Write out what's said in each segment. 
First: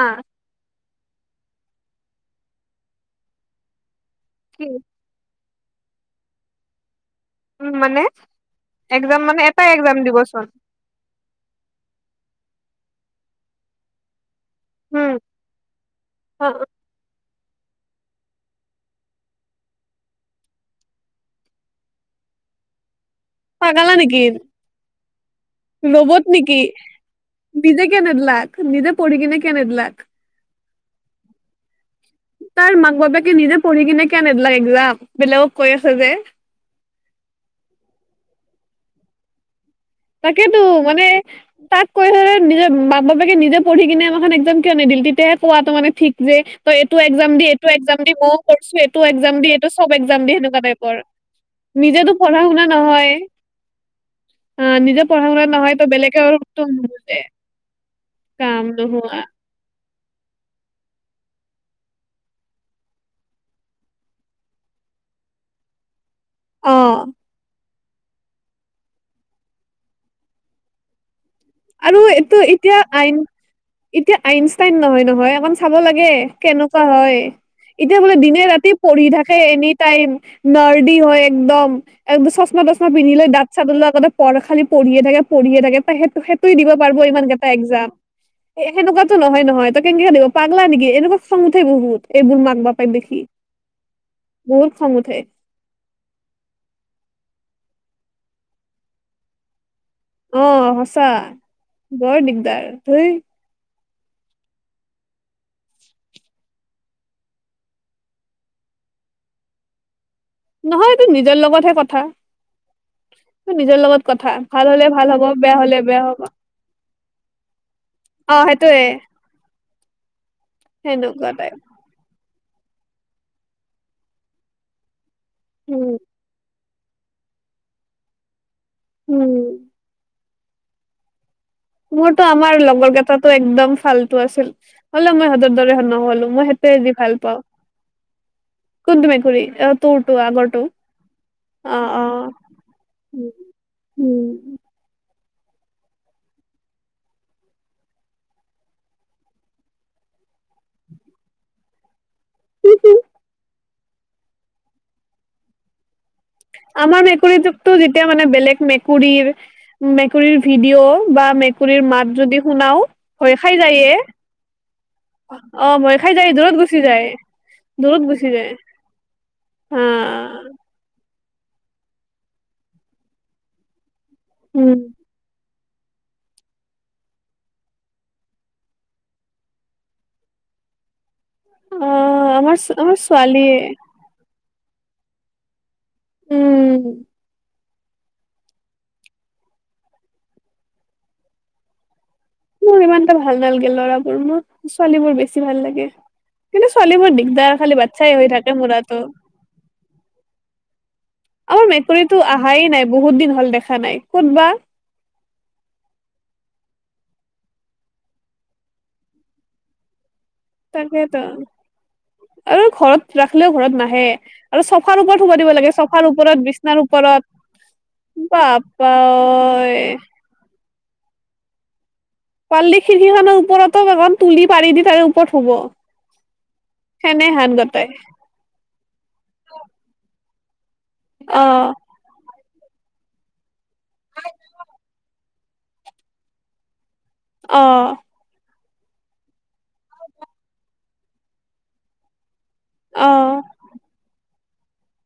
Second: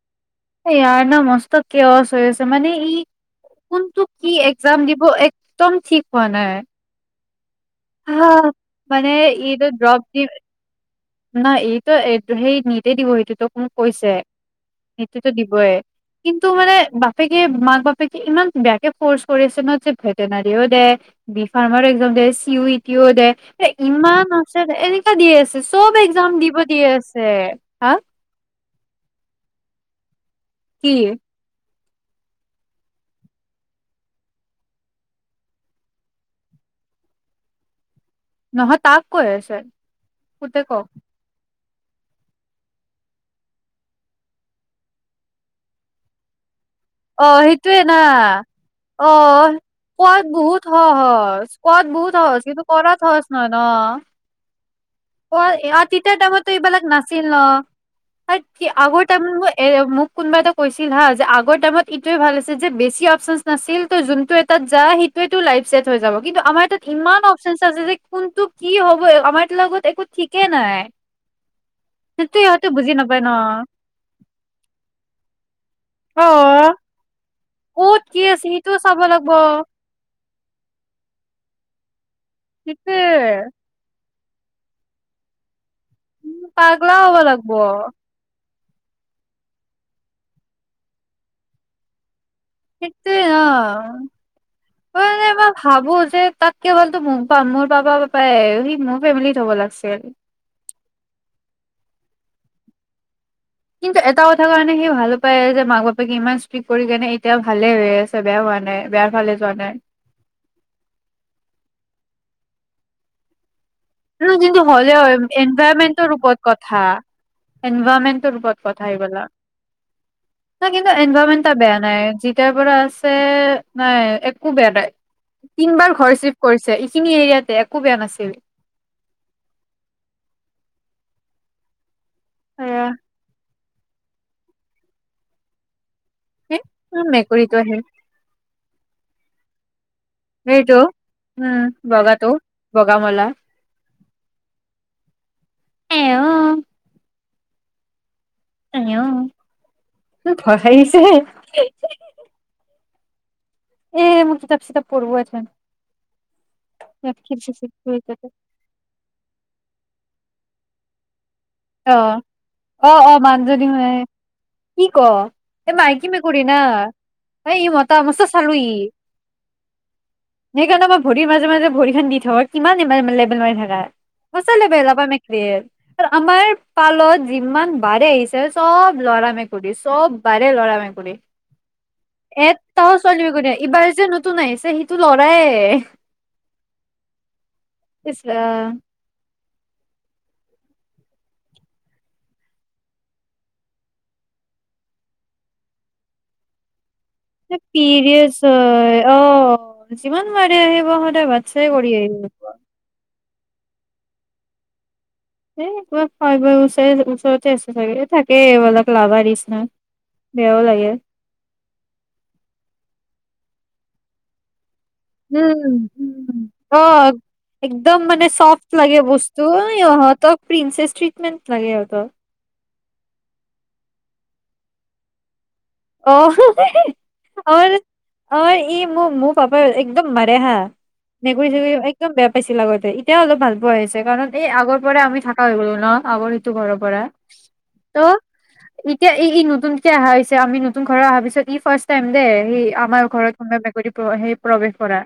অঁ! ইয়াৰ ন মস্ত কেঅচ হৈ আছে, মানে ই কোনটো কি এক্সাম দিব একদম ঠিক পোৱা নাই উম মানে হা একজাম মানে এটাই একজাম দিবচোন নাই এইটো সেই নিটেই দিব সেইটোতো মোক কৈছে। উম সেইটোতো দিবই অ কিন্তু মানে বা বাপেকে মাক বাপেকে ইমান বেয়াকে ফ'ৰ্চ কৰি আছে ন যে ভেটেনাৰীও দে বি ফাৰ্মাৰে একদম দে, চি ইউ তিয় দে, ‌ এ পাগালা নেকি ইমান আছে দে এনেকুৱা দি আছে চব এক্জাম ৰ'বত দিব নেকি, দি আছে নিজে হা কিয়া নেদলাক নিজে পঢ়ি কিনে কিয়া নেদলাক। কি? তাৰ মাক বাপেকে নিজে পঢ়ি কিনে কিয়া নেদলাক এক্জাম বেলেগক কৈ আছে যে। নহয় তাক কৈ আছে। তাকেইতো পুতেকক মানে তাক কৈ থ'লে নিজে মাপ বাপেকে নিজে পঢ়ি কিনে আমাৰখন এক্জাম কিয় নিদিল তেতিয়াহে কোৱাটো মানে ঠিক যে তই এইটো একজাম অ', দি এইটো সেইটোৱে না একজাম দি মইও কৰিছো এইটো একজাম দি অ', এইটো চব একজাম কোৱাত দি সেনেকুৱা বহুত টাইপৰ সহজ কোৱাত নিজেতো বহুত সহজ পঢ়া কিন্তু শুনা কৰাত সহজ নহয় ন'। অ', নিজে পঢ়া শুনা কোৱাত নহয় টো বেলেগৈ আৰু নহ কি আগতে আমি মই এ কোনোবা এটা কৈছিল হা যে, আগৰ টাইমত ইটোৱে ভাল আছে যে, বেছি অপচন নাছিল তই যোনটো এটাত যা সেইটোয়েটো লাইফ ছেট হৈ যাব। কিন্তু আমাৰ অ তাত ইমান অপচনচ আছে যে কোনটো কি হ'ব? আমাৰ লগত একো ঠিকেই নাই। আৰু সেইটো এইটো ইহঁতে এতিয়া বুজি নাপায় আইন ন? এতিয়া আইনষ্টাইন নহয়, নহয় [unintelligible] খাব লাগে, অ', কেনেকুৱা হয় এতিয়া ক'ত বোলে কি আছে দিনে সেইটো ৰাতি চাব পঢ়ি লাগব থাকে এনি টাইম নাৰ্দি হয়, একদম। একদম চছমা তচমা‌ সেইটোৱে। পিন্ধি লৈ দাঁত চাদ ওলোৱা আগতে পঢ় খালি, পঢ়িয়ে থাকে [unintelligible] তুই দিব পাগলা পাৰব, হ'ব ইমান কেটা লাগব একজাম। এ সেনেকুৱাতো নহয়, নহয় [unintelligible] দিব পাগলা নেকি এনেকুৱা খং উঠে বহুত। এইবোৰ মাক বাপেক দেখি। সেইটোৱে অ', বহুত খং মই, উঠে মই ভাবো যে, [unintelligible] পাপা, পাপা এ সি মোৰ ফেমিলিত হ'ব লাগছিল অ', সঁচা বৰ দিগদাৰ ধেই কিন্তু এটা কথা কাৰণে সি ভাল পায় যে, মাক বাপেকে ইমান ষ্ট্ৰিক কৰি কেনে এতিয়া ভালে হৈ আছে বেয়া হোৱা নাই বোৰ ফালে যোৱা নাই। নহয়, তো নিজৰ লগতহে কথা। নিজৰ লগত কথা ন' যন্তু ভাল হ'লে ভাল হ'ব বেয়া হলে বেয়া এনভাইৰমেন্টৰ হ'ব ওপৰত কথা অ এনভাইৰনমেন্টৰ ওপৰত সেইটোয়ে কথা এইবেলা। ন' কিন্তু সেনেকুৱা এনভাইৰমেট এটা টাইপ বেয়া নাই। এতিয়াৰ পৰা আছে, নাই একো বেয়া নাই। তিন বাৰ উম ঘৰ চিফ কৰি এইখিনি এৰিয়াতে একো বেয়া নাছিল। উম। মোৰতো আমাৰ এয়া লগৰ কেইটাটো একদম ভালটো আছিল হ'লে মই সিহঁতৰ দৰে নহ'ল মই সেইটোৱে আজি ভাল পাওঁ। মেকুৰীটো আহিল কোনটো মেকুৰী অ'? তোৰতো আগৰটো ভেইটো উম, অ অ বগাটো বগা মলা। উম। এও এঅ ভয় খাই গিছে। এ মোৰ কিতাপ চিতাপ প'ৰব' এথেন। আমাৰ মেকুৰীটোকটো যেতিয়া মানে বেলেগ মেকুৰী কুৰীৰ ভিডিঅ' বা মেক কুৰীৰ অ মাত যদি শুনাও অ অ ভয় খাই মানজনী হয় যায়ে, কি ক এই অ', ভয় মাইকী খাই যায়, মেকুৰী না দূৰত গুচি যায়, এই ই মতা দূৰত মস্ত গুচি চালো যায় ই হা। সেইকাৰণে মই ভৰিৰ মাজে মাজে ভৰিখন দি থয়, কিমান ইমান লেবেল মাৰি থাকা? [inaudible] উম আমাৰ পালত যিমান বাৰে আহিছে, চব ল'ৰা মেকুৰী, চব বাৰে ল'ৰা মেকুৰী! অ', আমাৰ ছ আমাৰ ছোৱালীৱে। তুন‌ আহিছে, সিটো লৰাৱেই। উম [inaudible] মোৰ ইমান এটা ভাল নালাগে লৰাবোৰ, মোৰ ছোৱালী বোৰ বেছি ভাল লাগে। ছোৱালীবোৰ দিগদাৰ খালি বাচ্ছাই হৈ থাকে মুৰাটো। ! ! ! ! ! ! ! ! ! ! ভাল দেখা নাই, ক'তবা? [inaudible] লাগে। তাকেতো, আৰু ঘৰত ৰাখ এনেও ঘৰত নাহে, আৰু চফ উম, উম, অ', ওপৰত একদম মানে চফ্ট বাপ্পা লাগে বস্তু, ঐ। ইহঁতক প্ৰিন্সেছ ট্ৰিটমেণ্ট লাগে আকৌ পাৰ্লী খিৰকীখনৰ ওপৰতো এখন তুলি পাৰি দি, তাৰে ওপৰত শুব অ, সেনে হান অ, গটাই। অ, ই মোক, মোৰ পাপাও, একদম মা [inaudible] মেকুৰী চেকুৰী অ', একদম বেয়া পাইছিল আগতে এতিয়া অলপ ভাল পোৱা হৈছে কাৰণ এই আগৰ পৰা আমি থাকা হৈ গ'লো ন' আগৰ ইটো ঘৰৰ পৰা। অ'। ত' এতিয়া ই নতুনকে অহা হৈছে আমি ন' তু ঘৰ অহাৰ পিছত ই ফাৰ্ষ্ট টাইম দে। সেই আমাৰ ঘৰত অ', কোনবা মেকুৰী সেই প্ৰৱেশ কৰা।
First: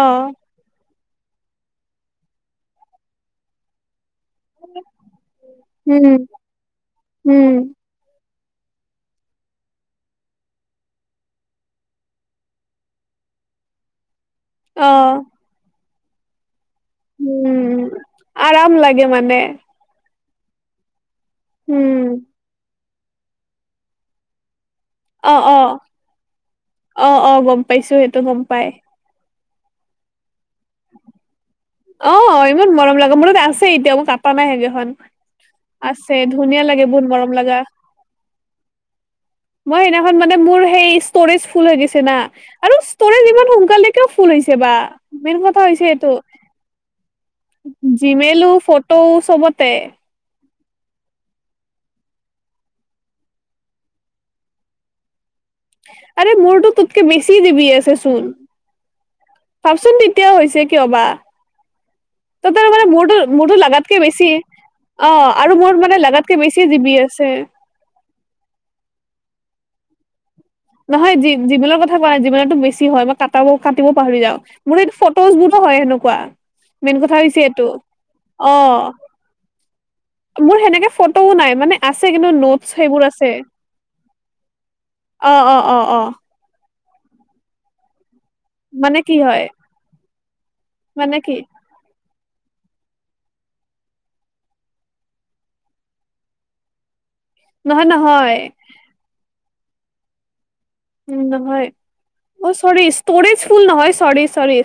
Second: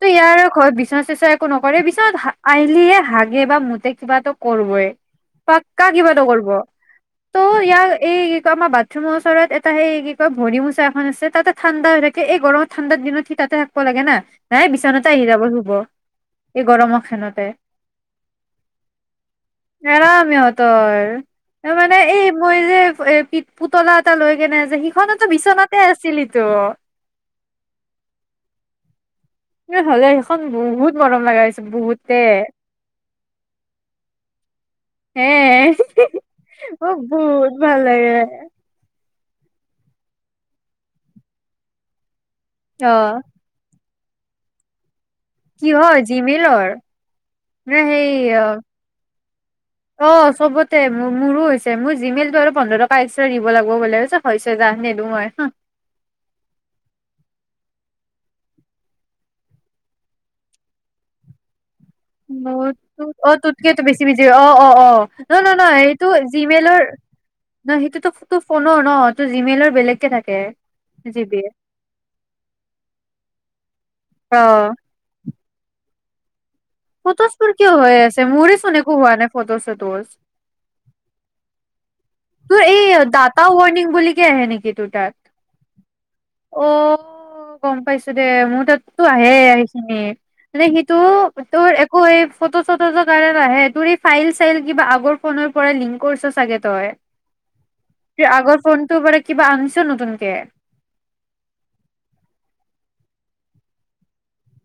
ত' ইয়াৰ ঘৰ পিনা চিচ একো নকৰে পিছত আইলিহে হাগে বা মুতে। কিবাটো কৰিবই পাক্কা উম, কিবাটো কৰব ত' উম। ইয়াৰ এই আমাৰ বাথৰুমৰ ওচৰত তা সেই কি কয় ভৰি মোচা এখন আছে তাতে ঠাণ্ডা হৈ থাকে এই গৰমত ঠাণ্ডাৰ দিনত সি তাতে থাকিব লাগে না নাই অ বিচনাতে আহি যাব শুব। এই গৰমৰ খানতে উম আৰাম লাগে মানে এৰাম সিহঁতৰ। তাৰ মানে উম এই মই যে এই পি পুতলা এটা লৈ কেনে যে সিখনতো অ', বিচনাতে অ', আছিল ইটো অ', অ', গম পাইছো, সেইটো গম পায়। এ, [unintelligible] খন বহুত মৰম লগা হৈছি অ', ইমান মৰম লাগা, মোৰ তাত আছেই এতিয়া মোৰ কাটা নাই সেইকেইখন। হে আছেই, ধুনীয়া লাগে মোক বহুত মৰম লাগা। ভাল লাগে মই সেইদিনাখন মানে মোৰ সেই ষ্টৰেজ ফুল হৈ গৈছে না আৰু অ ষ্টৰেজ ইমান সোনকালে কিয় ফুল হৈছে বা? কিহৰ জি মেইলৰ? জি মেইলো, ফটো চবতে। তে মো-মোৰো হৈছে, মোৰ জিমেইল টো আৰু পোন্ধৰ টকা এক্সট্ৰা দিব লাগিব বোলে, হৈছে যাহ নিদিওঁ মই। আৰে মোৰটো তোতকে বেছি জিবি আছে চোন, ভাবচোন তেতিয়া হৈছে কিয় বা? ত তাৰ মানে মোৰতো অ', মোৰতো তোকেটো লাগাতকে বেছি বিজি অ', অ', অ', নহ, আৰু নহ মোৰ মানে এইটো লাগাতকে বেছি জিমেইলৰ জিবি আছে নহ, সেইটোতোটো ফোনৰ ন? ত জিমেইলৰ বেলেগকে থাক কে নহয় জী, জীমেইলৰ কথা কোৱা নাই জী মেইলটো বেছি হয়, মই কাটাব কাটিব পাহৰি যাওঁ, অ মোৰ ফটোজ বোৰতো হয়, হেনো কোৱা মেইন কথা হৈছে ফটোজবোৰ এইটো। কিয় হৈ আছে মোৰে চোন অ', একো হোৱা নাই ফটোজ চটোজ মোৰ সেনেকে ফটোও নাই মানে আছে কিন্তু তোৰ নোটছ এই সেইবোৰ আছে ডাটা ৱাৰ্নিং বুলি কি আহে নেকি তোৰ তাত? অ'-অ'-অ'-অ'। অ', গম পাইছোঁ। দে! মোৰ মানে তাতটো কি আহেই হয় এইখিনি। [unintelligible] নে সিটো মানে কি তোৰ একোৱেই ফটো-চটো [unintelligible] কাৰণে নাহে। তোৰ এই ফাইল-চাইল কিবা আগৰ ফোনৰ পৰাই লিংক কৰিছ চাগে তই। নহয় [unintelligible] নহয় আগৰ ফোনটোৰ পৰা কিবা আ [unintelligible] নতুনকে উম, নহয়! অ' ছ'ৰি ষ্ট'ৰেজ ফুল নহয়, ছ'ৰি-ছ'ৰি।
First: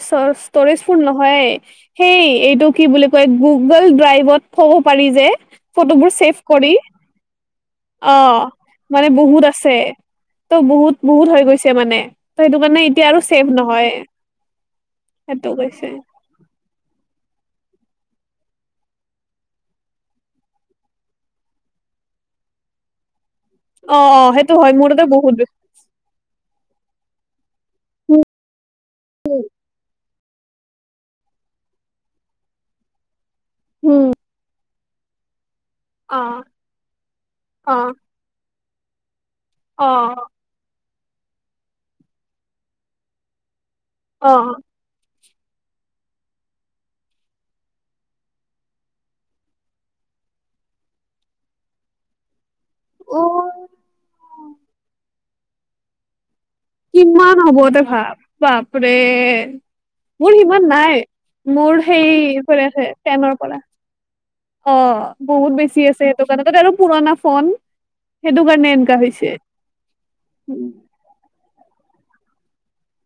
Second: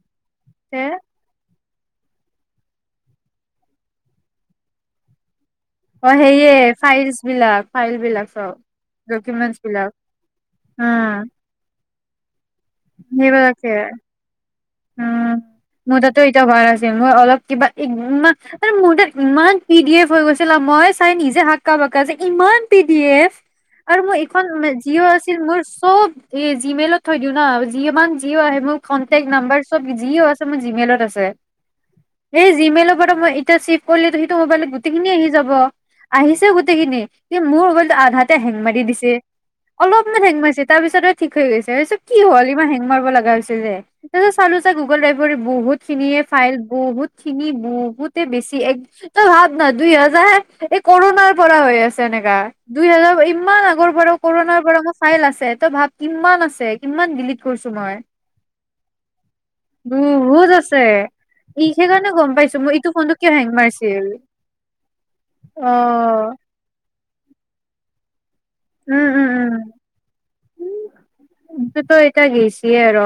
তে ষ্ট'ৰেজ ফুল নহ'য়েই [unintelligible] সেই এইটো কি বুলি কয়! গুগল ড্ৰাইভত থব পাৰি যে। ফটোবোৰ অ', ছেভ সেয়ে কৰি ফাইলচ বিলাক। ফাইল বিলাক অ' চব মানে বহুত ডকুমেন্টচ আছে। বিলাক ত' উম বহুত-বহুত হৈ গৈছে মানে। ত' সেইটো কাৰণে এতিয়া আৰু ছেভ সেইবিলাকে নহয়। উম, সেইটো কৈছে মোৰ তাতটো এতিয়া ভৰা [unintelligible] আছিল। মোৰ অলপ কিবা [unintelligible] আৰু মোৰ তাত ইমান পি ডি এফ হৈ গৈছিল ন, ‌মই চাই নিজে হাক্কা-বাক্কা যে ইমান পি ডি এফ অ আৰু মোৰ অ এইখন সেইটো হয় মোৰ তাতে জিঅ' বহুত আছিল মোৰ চব এই জিমেইলত থৈ দিওঁ না, যিমান উম যিও' আহে মোৰ কন্টেক্ট নাম্বাৰ চব যিও আছে মোৰ জিমেইলত আছে। সেই জিমেইলৰ পৰা মই তে চিফ হম কৰিলেতো সিটো মোবাইলত গোট গোটেইখিনি আহি যাব অ আহিছেই গোটেই খিনি, কি মোৰ ম'বাইলতো আধাতে হেং মাৰি দি দিছে অ অলপমান হেং মাৰছে, তাৰপিছতে ঠিক হৈ গৈছে, ভাইছোঁ কি হ'ল ইমান হেং মাৰবা লাগা হৈছে যে অ অ [unintelligible] গুগল ড্ৰাইভ বহুত খিনিয়ে ফাইল, বহুত খিনি, বহুতে বেছি, এক তই ভাৱ না, দুই হাজাৰ এই কৰোণাৰ পৰা হৈ আছে এনেকা দুই হাজাৰ অ ইমান আগৰ পৰা কৰণাৰ পৰা মোৰ ফাইল আছে তে, তই ভাৱ কিমান আছ কিমান হ'ব তই ভাব, বাপৰে মোৰ বহুত সিমান আছে, নাই ই মোৰ সেই সেইকাৰণে গম পাইছোঁ মোৰ ইটো ফোনটো টেনৰ কিয় পৰা হেং মাৰছিল অ', বহুত বেছি আছে সেইটোকাৰণে আৰু পুৰণা ফোন সেইটো কাৰণে এনকা উম উম হৈছে। উম। তে তো এইটা গৈছি আৰ।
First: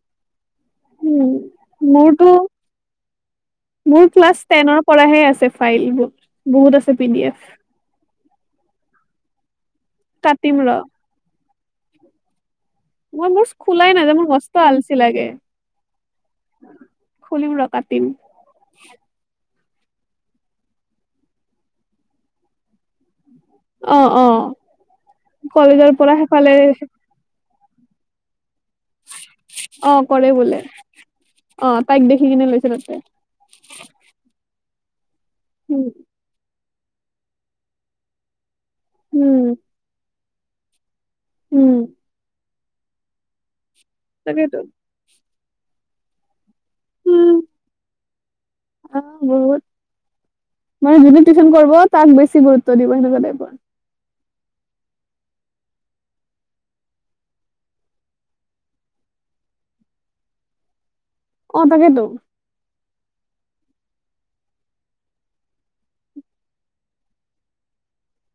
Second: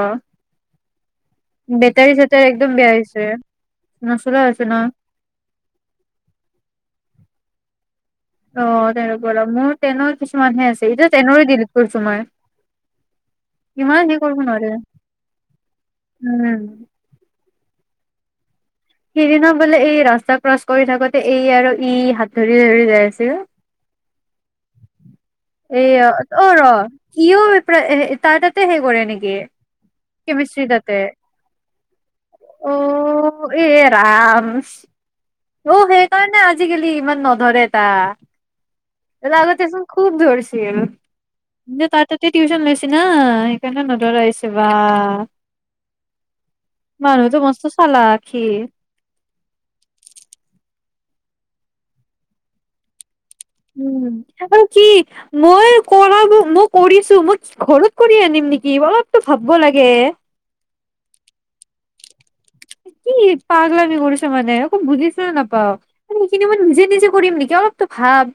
উম, মোৰতো বেয়া হৈছে মোৰ ক্লাছ নচলা হৈছে ন টেনৰ পৰাহে আছে ফাইল বহুত আছে পি ডি এফ। অ' [unintelligible] মোৰ টেনৰ কাটিম কিছুমানহে ৰ আছে এতিয়াটো টেনৰো ডিলিট কৈছো মই। মই [unintelligible] খোলাই ইমান হে নাযায় মোৰ কৰিব মষ্ট নোৱাৰে আলচি লাগে, উম খুলিম ৰ'। পাতিম। সেদিনা বোলে এই ৰাস্তা ক্ৰচ কৰি থাকোতে এই আৰু ই হাত ধৰি ধৰি যায় আছে। অ অ'। এ কলেজৰ পৰা সেইফালে অ', ৰ' ইয়ো [unintelligible] তাৰতাত তে সেই কৰে নেকি অ কৰে বোলে কেমিষ্ট্ৰি তাতে অ তাইক দেখি কিনে লৈছে তাতে অ', এ, ৰাম। অ', উম সেইকাৰণে আ আজিকালি ইমান নধৰে টা এনে উম আগতেচোন খুব ধৰ চিল। উম মে তাৰ তাতে টিউচন লৈচ তেনা কেনে নধৰা আহিছে তাকেইতো বা। মানুহটো মস্ত চালাক। সি অহ, বহুত মান যুনি টিউচন কৰিব তাক বেছি গুৰুত্ব দিব সেনেকুৱা টাইপৰ। উম, আৰু কি মই কৰা মই কৰিছো মই ঘৰত কৰি আনিম নেকি অলপতো ভাবব লাগে। অ', তাকেইটো। কি পাগলামি কৰিছ' মানে অকৌ বুজিছো নাপাওঁ মানে সেইখিনি মই নিজে নিজে কৰিম নেকি অলপতো ভাব।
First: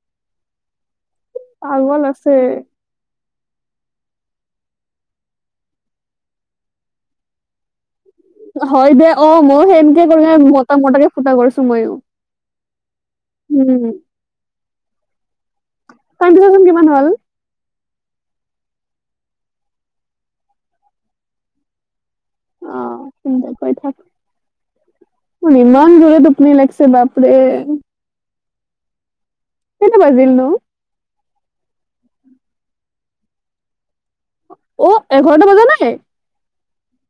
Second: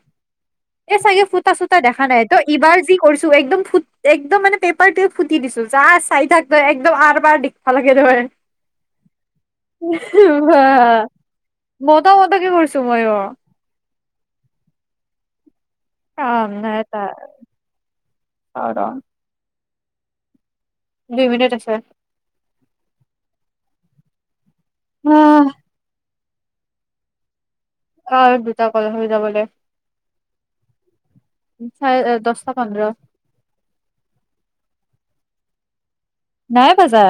এ চাগে ফুটা চুটা পাগল দেখা নাই ত' আছে এইবাৰ যি কৰিছ'- একদম ফুট একদম মানে পেপাৰটোৱে ফুটি দিছো যা চাই থাক একদম আৰ বাৰ দেখা লাগ হয় দে। অ', ময়ো সেনেকে কৰি মতা মতাকে ফুটা কৰিছো ময়ো। [inaudible] তুময়ো। উম টাইমটো চাচোন কিমান হ'ল? অ', ৰ'। দুই মিনিট আছে। অ', চিন্তা কৰি থাক আহ মোৰ ইমান জোৰে টুপ নে লাগিছে বাপৰে। অ', দুটা কল হৈ যাবদে। কেনেয়া বজিল ন চাৰে দশটা পন্দৰ অ এঘাৰটা বজা নাই নাই বাজা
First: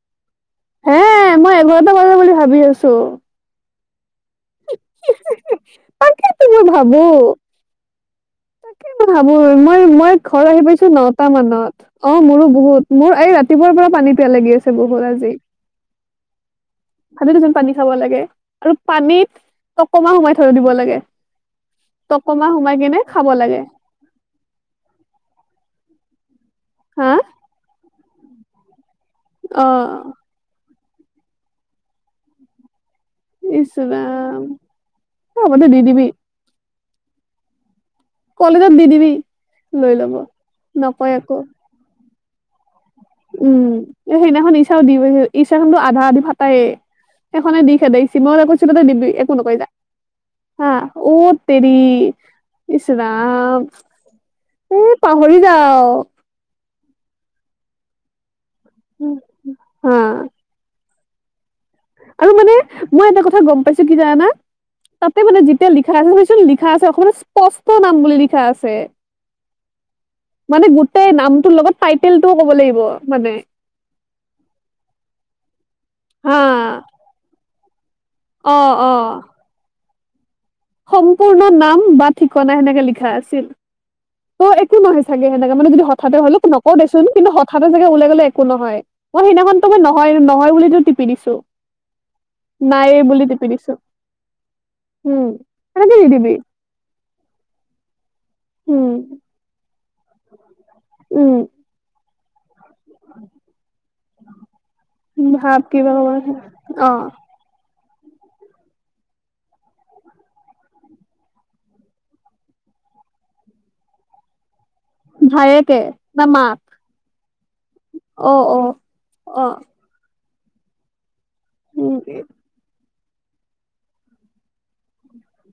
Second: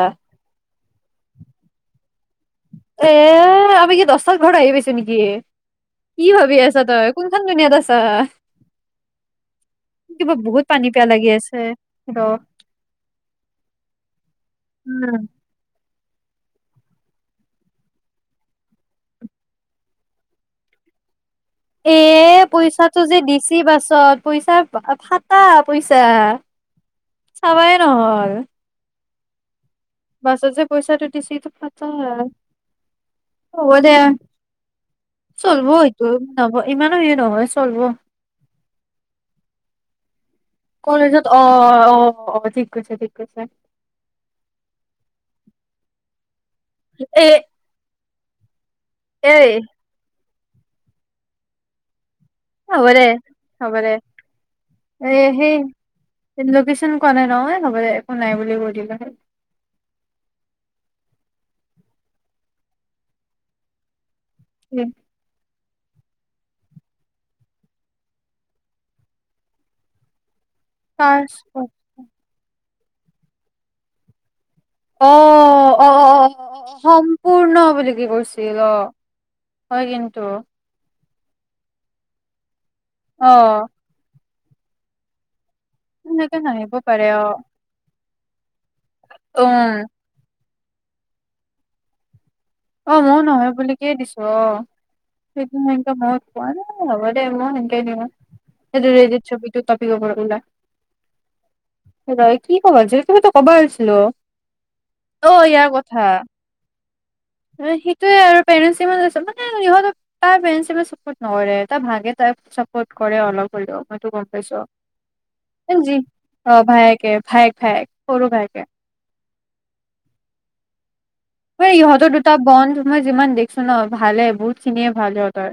হ মই এঘৰতে বজা বুলিছো এ কি দ তাকেইো ভাবি মই আছা ভাবো তই কোনখন দুুনীয়াত আছা তাকেই মই ভাবো মই মই কিবা ঘৰ আহি বহুত পাইছো পানী পিয়াহ নটা লাগি আছে মানত অ ৰ মোৰো বহুত মোৰ এই ৰাতিপুৱাৰ পৰা পানী পিয়া লাগি আছে বহুত উম আজি ভাত দু যে পানী খাব লাগে আৰু পানীত টকমা সোমাই থৈ দিব লাগে এ টকমা সোমাই কেনে পইচাটো যে খাব দিছি লাগে বাছত পইচা ফটা পইচা হা চাবাই নহয় উ অ' বছ আজছে পইচাটো দিছিটো পাত হ ইছৰাম হ চলব বতে দি এইটো দিবি নব ইমানো স নহয় চলব কলে যাম দি দিবি লৈ লব নকয় কলেজত একো অ' অ' অঠিক উম সেইদিনাখন ইঈচাও দি ইঈচা খনটো আধা আধিাত ফটা তায়ে এ সেইখনে দিশ খেদ চি ম তে দিবি একো এই নকৈ যা হ ওত্তৰি হ'ব দে ইছৰাম হ'ব দে এ পাহৰি যাও লোকেশ্যন কোৱা নাই নহয় ন'বলে একো নাই বুলি ব [inaudible] হা আৰু মানে মই এটা কথা গম পাইছো কি জানা তাতে মোনে জি এতিয়া লিখা আছে ভুাবিছো লিখা আছে অসমত স্পষ্ট নাম বুলি লিখা আছে মানে গোটেই নামটোৰ লগত টাইটেল টোও ক'ব লাগিব মানে অ' অ'অ' হা সম্পূৰ্ণ বুলি কি কৰিছিল অ হয় কিন্তু [unintelligible] সম্পূৰ্ণ নাম বা ঠিকনা সেনেকে লিখা অ আছিল অ', একো নহয় চাগে। সনে মানে যদি হঠাতে সেনেকে হ'লো নাহিব নকওঁ পাৰে দেচোন অ কিন্তু হঠাতে জে লাই গ'লে একো নহয় মই সেইদিনাখনো উম মই নহয় নহয় বুলি তিপি দিছো। নাই অ', ময়ো নহয় বুলিকেই দিছো অ', উম সেই সেকে সেনেকে দি মই দিবি কোৱা ন' হ'ব দেই মই সেনকেই দিওঁ সেইটো উম ৰেজিত ছবি তোত [unintelligible] উম [unintelligible] অ ভাব ইয়াৰ কিবা ক'ব কথা লাগে। অ সেইটোয়ে আৰু পেৰেণ্ মানে ইহ তাৰ পেৰেন্ ইমান চাপৰ্ট নকৰে তাৰ ভাগে তাই চাপৰ্ট কৰে অলপ হ'লেও মইতো গম পাইছো ভায়েকে জি না মাক অ ভায়েকে ভায়েক ভায়েক সৰু অ অ ভাইকে অ ম উম ইহঁতৰ দুটা বন্ধ মই যিমান দেখছো ন ভালে বহুত খিনিয়ে ভাল হতৰ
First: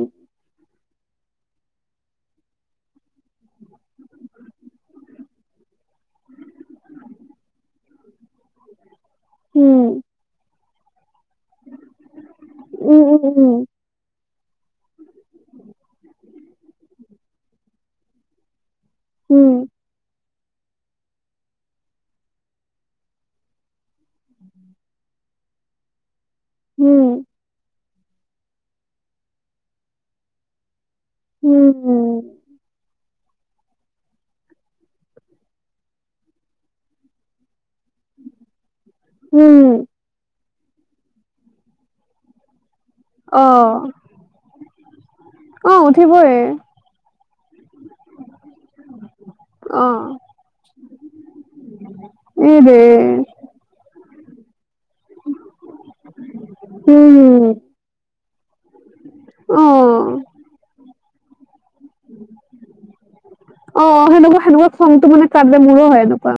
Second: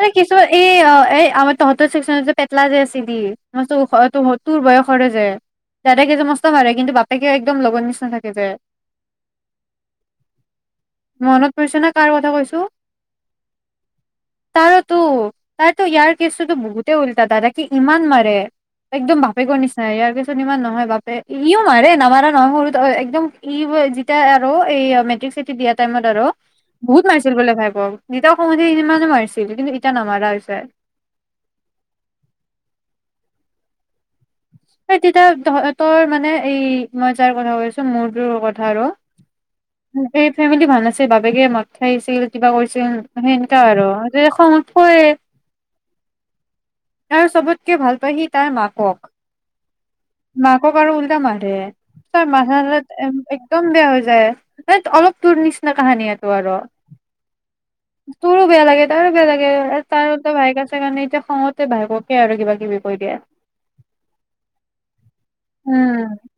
ম কিছুমান এই অ এই আমাৰ তহঁতৰ চে্চনত যে পটলা যে আছে ম তোৰ বয়সৰে যে দাদাকে যে মস্ত মাৰে কিন্তু বাপেকেও একদম লগৰ নিচিনা থাকে যে উম মনত পৰিছে নে কাৰ কথা কৈছো উম উম উম তাৰ তো তাৰতো ইয়াৰ ছুতো বহুতে উলটা দাদা কি ইমান মাৰে একদম উম বাপেকৰ নিচা ইয়াৰছ মান নহয় বাপে ইও মাৰে নামাৰা নহয় সৰুত একদম ই যেতিয়া আৰু এই মেট্ৰিক চিটি দিয়া টাইমত আৰু উম বহুত মাৰিছিল বোলে ভাই প দতা সমধি িনমানে মাৰিছিল কিন্তু এতিয়া নামাৰা হৈছে উম এই তেতিয়া তহ তৰ মানে, এই মই যাৰ কথা কৈছোঁ মোৰটোৰ কথা আৰু উম ফেমিলি ভাল আছে, বাপেকে মদ খাই‌ আছিল, কিবা কৰিছ ছিল, মানে অ এনেকা আৰু, যে খং উঠবই, অ উঠিবয়ে আৰ চবতকে ভাল পায় সি তাৰ মাকক অ'। মাকক আৰু উল্টা মাৰে। তাৰ এই মাথাটো ৰে একদম বেয়া হৈ যায়। এই অলপ তোৰ নিচিনা কাহানি এইটো আৰু। উম, তোৰো বেয়া লাগে, তাৰো বেয়া লাগে, অ', তাৰোতো ভায়েক আছে কাৰণে তে খঙত তে বায়েককে আৰু কিবা কিবি কৈ দিয়ে। অ', সেনেকুৱা [unintelligible] হয় উম এনেকুৱা।